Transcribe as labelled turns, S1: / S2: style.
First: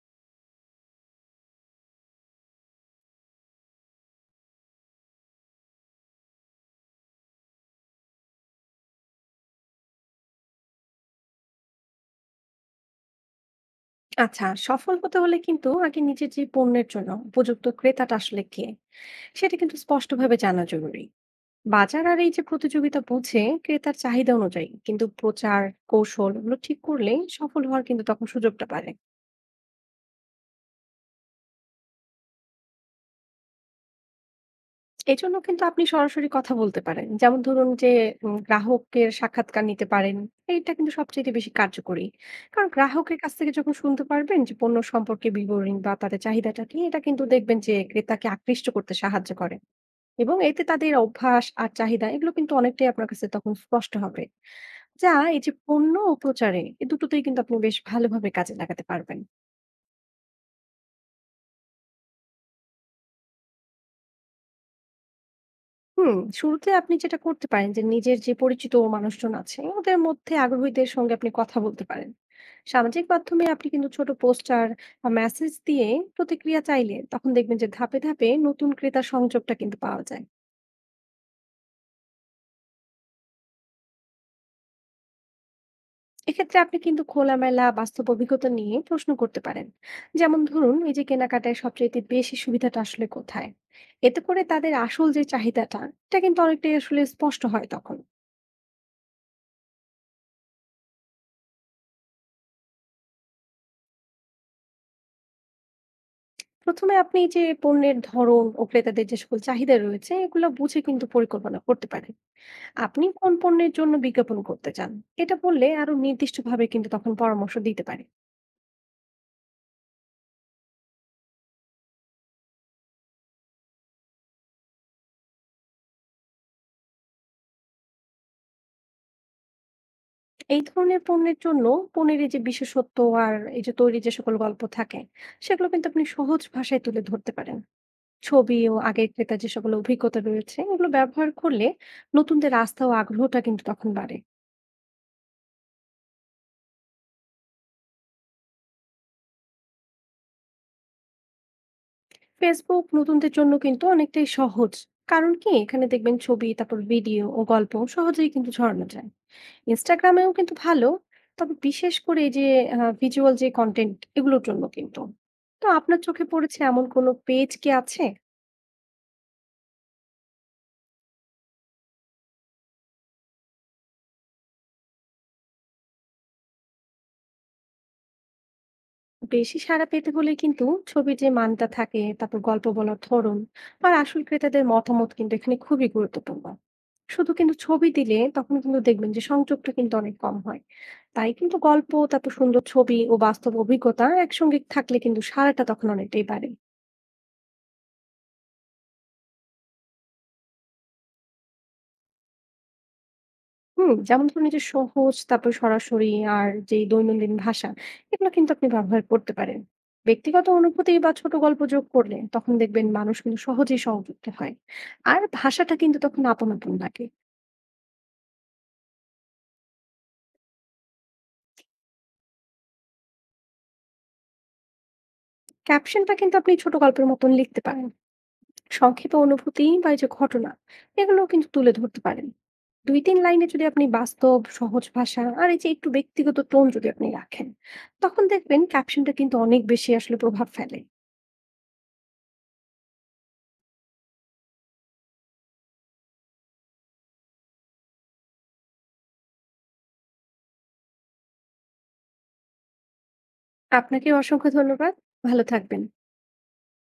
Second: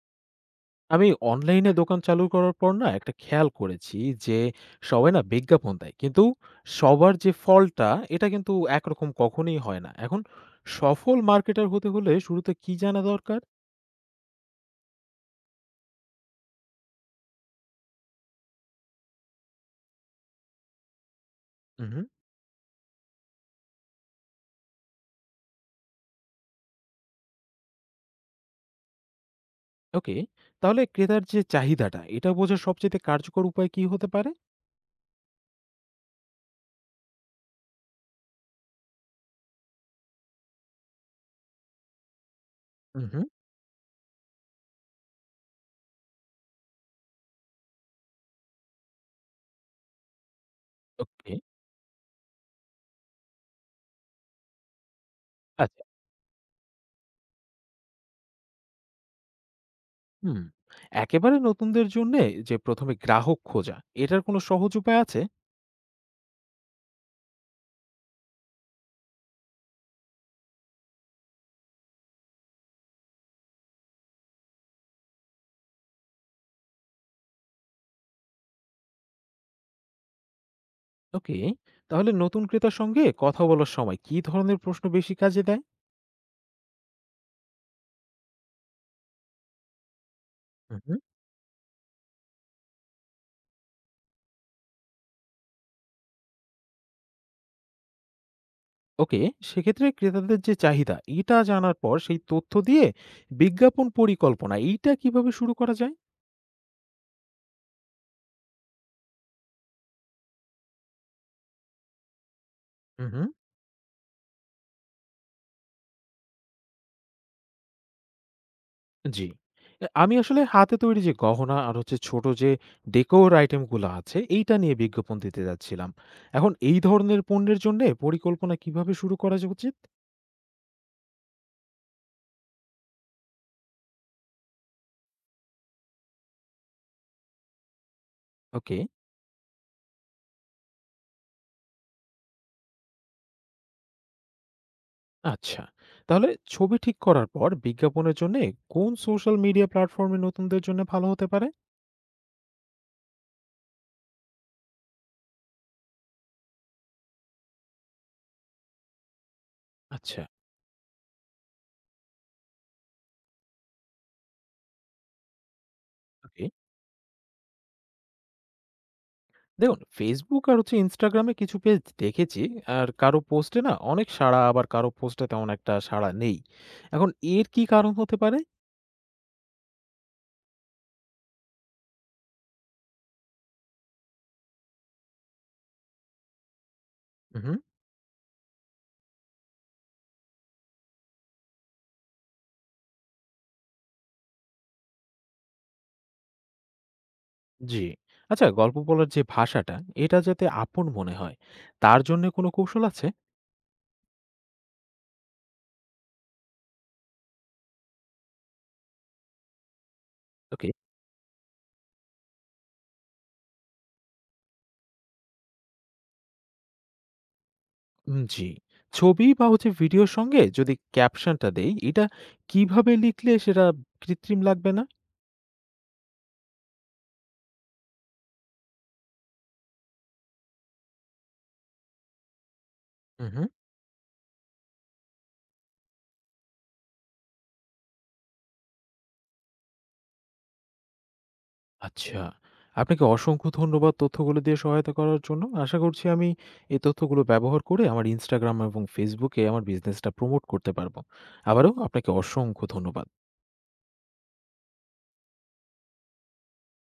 S1: আমি অনলাইনে দোকান চালু করার পর না একটা খেয়াল করেছি যে সবাই না বিজ্ঞাপন দেয় কিন্তু সবার যে ফলটা এটা কিন্তু একরকম কখনোই হয় না। এখন সফল মার্কেটার হতে হলে শুরুতে কি জানা দরকার?
S2: আচ্ছা, সফল হতে হলে কিন্তু আগে নিজের যে পণ্যের জন্য উপযুক্ত ক্রেতাটা আসলে কে সেটা কিন্তু স্পষ্টভাবে জানা জরুরি। বাজার
S1: হুম।
S2: আর এই যে প্রতিযোগিতা বুঝে ক্রেতার চাহিদা অনুযায়ী কিন্তু প্রচার কৌশল এগুলো ঠিক করলে সফল হওয়ার কিন্তু তখন সুযোগটা পারে।
S1: ওকে, তাহলে ক্রেতার যে চাহিদাটা এটা বোঝার সবচেয়ে কার্যকর উপায় কি হতে পারে?
S2: এই জন্য কিন্তু আপনি সরাসরি কথা বলতে পারেন, যেমন ধরুন যে গ্রাহকের সাক্ষাৎকার নিতে পারেন। এটা কিন্তু সবচেয়ে বেশি কার্যকরী। কারণ গ্রাহকের
S1: হুম।
S2: কাছ থেকে যখন শুনতে পারবেন যে পণ্য সম্পর্কে বিবরণ বা তাদের চাহিদাটা কি, এটা কিন্তু দেখবেন যে ক্রেতাকে আকৃষ্ট করতে সাহায্য করে। এবং এতে তাদের
S1: ওকে।
S2: অভ্যাস আর চাহিদা এগুলো কিন্তু অনেকটাই আপনার কাছে তখন স্পষ্ট হবে। যা এই যে
S1: আচ্ছা।
S2: পণ্য ও প্রচারে এ দুটোতেই কিন্তু আপনি বেশ ভালোভাবে কাজে লাগাতে পারবেন।
S1: হুম। একেবারে নতুনদের জন্য যে প্রথমে গ্রাহক খোঁজা, এটার কোনো সহজ উপায় আছে?
S2: হুম, শুরুতে আপনি যেটা করতে পারেন যে নিজের যে পরিচিত মানুষজন আছে ওদের মধ্যে আগ্রহীদের সঙ্গে আপনি কথা বলতে পারেন। সামাজিক মাধ্যমে আপনি কিন্তু ছোট পোস্টার বা মেসেজ দিয়ে প্রতিক্রিয়া চাইলে তখন দেখবেন যে ধাপে, ধাপে নতুন ক্রেতার সংযোগটা কিন্তু পাওয়া যায়।
S1: ওকে, তাহলে নতুন ক্রেতার সঙ্গে কথা বলার সময় কি ধরনের প্রশ্ন বেশি কাজে দেয়?
S2: এক্ষেত্রে আপনি কিন্তু খোলামেলা বাস্তব অভিজ্ঞতা নিয়ে প্রশ্ন করতে পারেন, যেমন ধরুন
S1: হুম,
S2: এই
S1: হুম।
S2: যে কেনাকাটায় সবচেয়ে বেশি সুবিধাটা আসলে কোথায়। এতে করে তাদের আসল যে চাহিদাটা এটা কিন্তু অনেকটাই আসলে স্পষ্ট হয় তখন।
S1: ওকে, সেক্ষেত্রে ক্রেতাদের যে চাহিদা এটা জানার পর সেই তথ্য দিয়ে বিজ্ঞাপন পরিকল্পনা এইটা কিভাবে শুরু করা যায়?
S2: প্রথমে আপনি যে পণ্যের ধরন ও ক্রেতাদের যে সকল চাহিদা রয়েছে এগুলো বুঝে কিন্তু পরিকল্পনা করতে পারেন। আপনি
S1: হুম, হুম।
S2: কোন পণ্যের জন্য বিজ্ঞাপন করতে চান এটা বললে আরো নির্দিষ্টভাবে কিন্তু তখন পরামর্শ দিতে পারে।
S1: জি। এ আমি আসলে হাতে তৈরি যে গহনা আর হচ্ছে ছোট যে ডেকোর আইটেম গুলো আছে এইটা নিয়ে বিজ্ঞাপন দিতে যাচ্ছিলাম। এখন এই ধরনের পণ্যের জন্যে পরিকল্পনা কিভাবে শুরু করা যা উচিত?
S2: এই ধরনের পণ্যের জন্য পণ্যের যে বিশেষত্ব আর এই যে তৈরি যে সকল গল্প থাকে সেগুলো কিন্তু আপনি সহজ ভাষায় তুলে ধরতে পারেন। ছবি ও
S1: ওকে।
S2: আগের ক্রেতা যে সকল অভিজ্ঞতা রয়েছে এগুলো ব্যবহার করলে নতুনদের আস্থা ও আগ্রহটা কিন্তু তখন বাড়ে।
S1: আচ্ছা। তাহলে ছবি ঠিক করার পর বিজ্ঞাপনের জন্যে কোন সোশ্যাল মিডিয়া প্ল্যাটফর্ম এ নতুনদের জন্য ভালো হতে পারে?
S2: ফেসবুক নতুনদের জন্য কিন্তু অনেকটাই সহজ, কারণ কি এখানে দেখবেন ছবি তারপর ভিডিও ও গল্প সহজেই কিন্তু ছড়ানো যায়।
S1: আচ্ছা।
S2: ইনস্টাগ্রামেও কিন্তু ভালো, তবে বিশেষ করে এই যে ভিজুয়াল যে কন্টেন্ট এগুলোর জন্য কিন্তু। তো আপনার চোখে
S1: ওকে।
S2: পড়েছে এমন কোনো পেজ কি আছে?
S1: দেখুন Facebook আর হচ্ছে Instagram এ কিছু পেজ দেখেছি, আর কারো পোস্টে না অনেক সাড়া আবার কারো পোস্টে তেমন একটা সাড়া নেই। এখন এর কি কারণ হতে পারে?
S2: বেশি সাড়া পেতে হলে কিন্তু ছবির যে মানটা থাকে তারপর গল্প বলার ধরন আর আসল ক্রেতাদের মতামত কিন্তু এখানে খুবই গুরুত্বপূর্ণ। শুধু
S1: উহু।
S2: কিন্তু ছবি দিলে তখন কিন্তু দেখবেন যে সংযোগটা কিন্তু অনেক কম হয়। তাই কিন্তু গল্প তারপর সুন্দর ছবি ও বাস্তব অভিজ্ঞতা একসঙ্গে থাকলে কিন্তু সারাটা তখন অনেকটাই বাড়ে।
S1: জি। আচ্ছা, গল্প বলার যে ভাষাটা এটা যাতে আপন মনে হয় তার জন্য কোনো কৌশল আছে?
S2: হুম, যেমন ধরুন এই যে সহজ, তারপর সরাসরি আর যেই দৈনন্দিন ভাষা, এগুলো কিন্তু আপনি ব্যবহার করতে পারেন। ব্যক্তিগত
S1: ওকে।
S2: অনুভূতি বা ছোট গল্প যোগ করলে তখন দেখবেন মানুষ কিন্তু সহজেই সহযুক্ত হয়। আর ভাষাটা কিন্তু তখন আপন আপন লাগে।
S1: জি। ছবি বা হচ্ছে ভিডিওর সঙ্গে যদি ক্যাপশনটা দেই, এটা কিভাবে লিখলে সেটা কৃত্রিম লাগবে না?
S2: ক্যাপশনটা কিন্তু আপনি ছোট গল্পের মতন লিখতে পারেন। সংক্ষেপে অনুভূতি বা এই যে ঘটনা, এগুলো কিন্তু তুলে ধরতে পারেন। ২-৩
S1: উহু।
S2: লাইনে যদি আপনি বাস্তব, সহজ ভাষা আর এই যে একটু ব্যক্তিগত টোন যদি আপনি রাখেন, তখন দেখবেন ক্যাপশনটা কিন্তু অনেক বেশি আসলে প্রভাব ফেলে।
S1: আচ্ছা। আপনাকে অসংখ্য ধন্যবাদ তথ্যগুলো দিয়ে সহায়তা করার জন্য। আশা করছি আমি এই তথ্যগুলো ব্যবহার করে আমার Instagram এবং Facebook এ আমার বিজনেসটা প্রমোট করতে পারব। আবারও আপনাকে অসংখ্য ধন্যবাদ।
S2: আপনাকে অসংখ্য ধন্যবাদ। ভালো থাকবেন।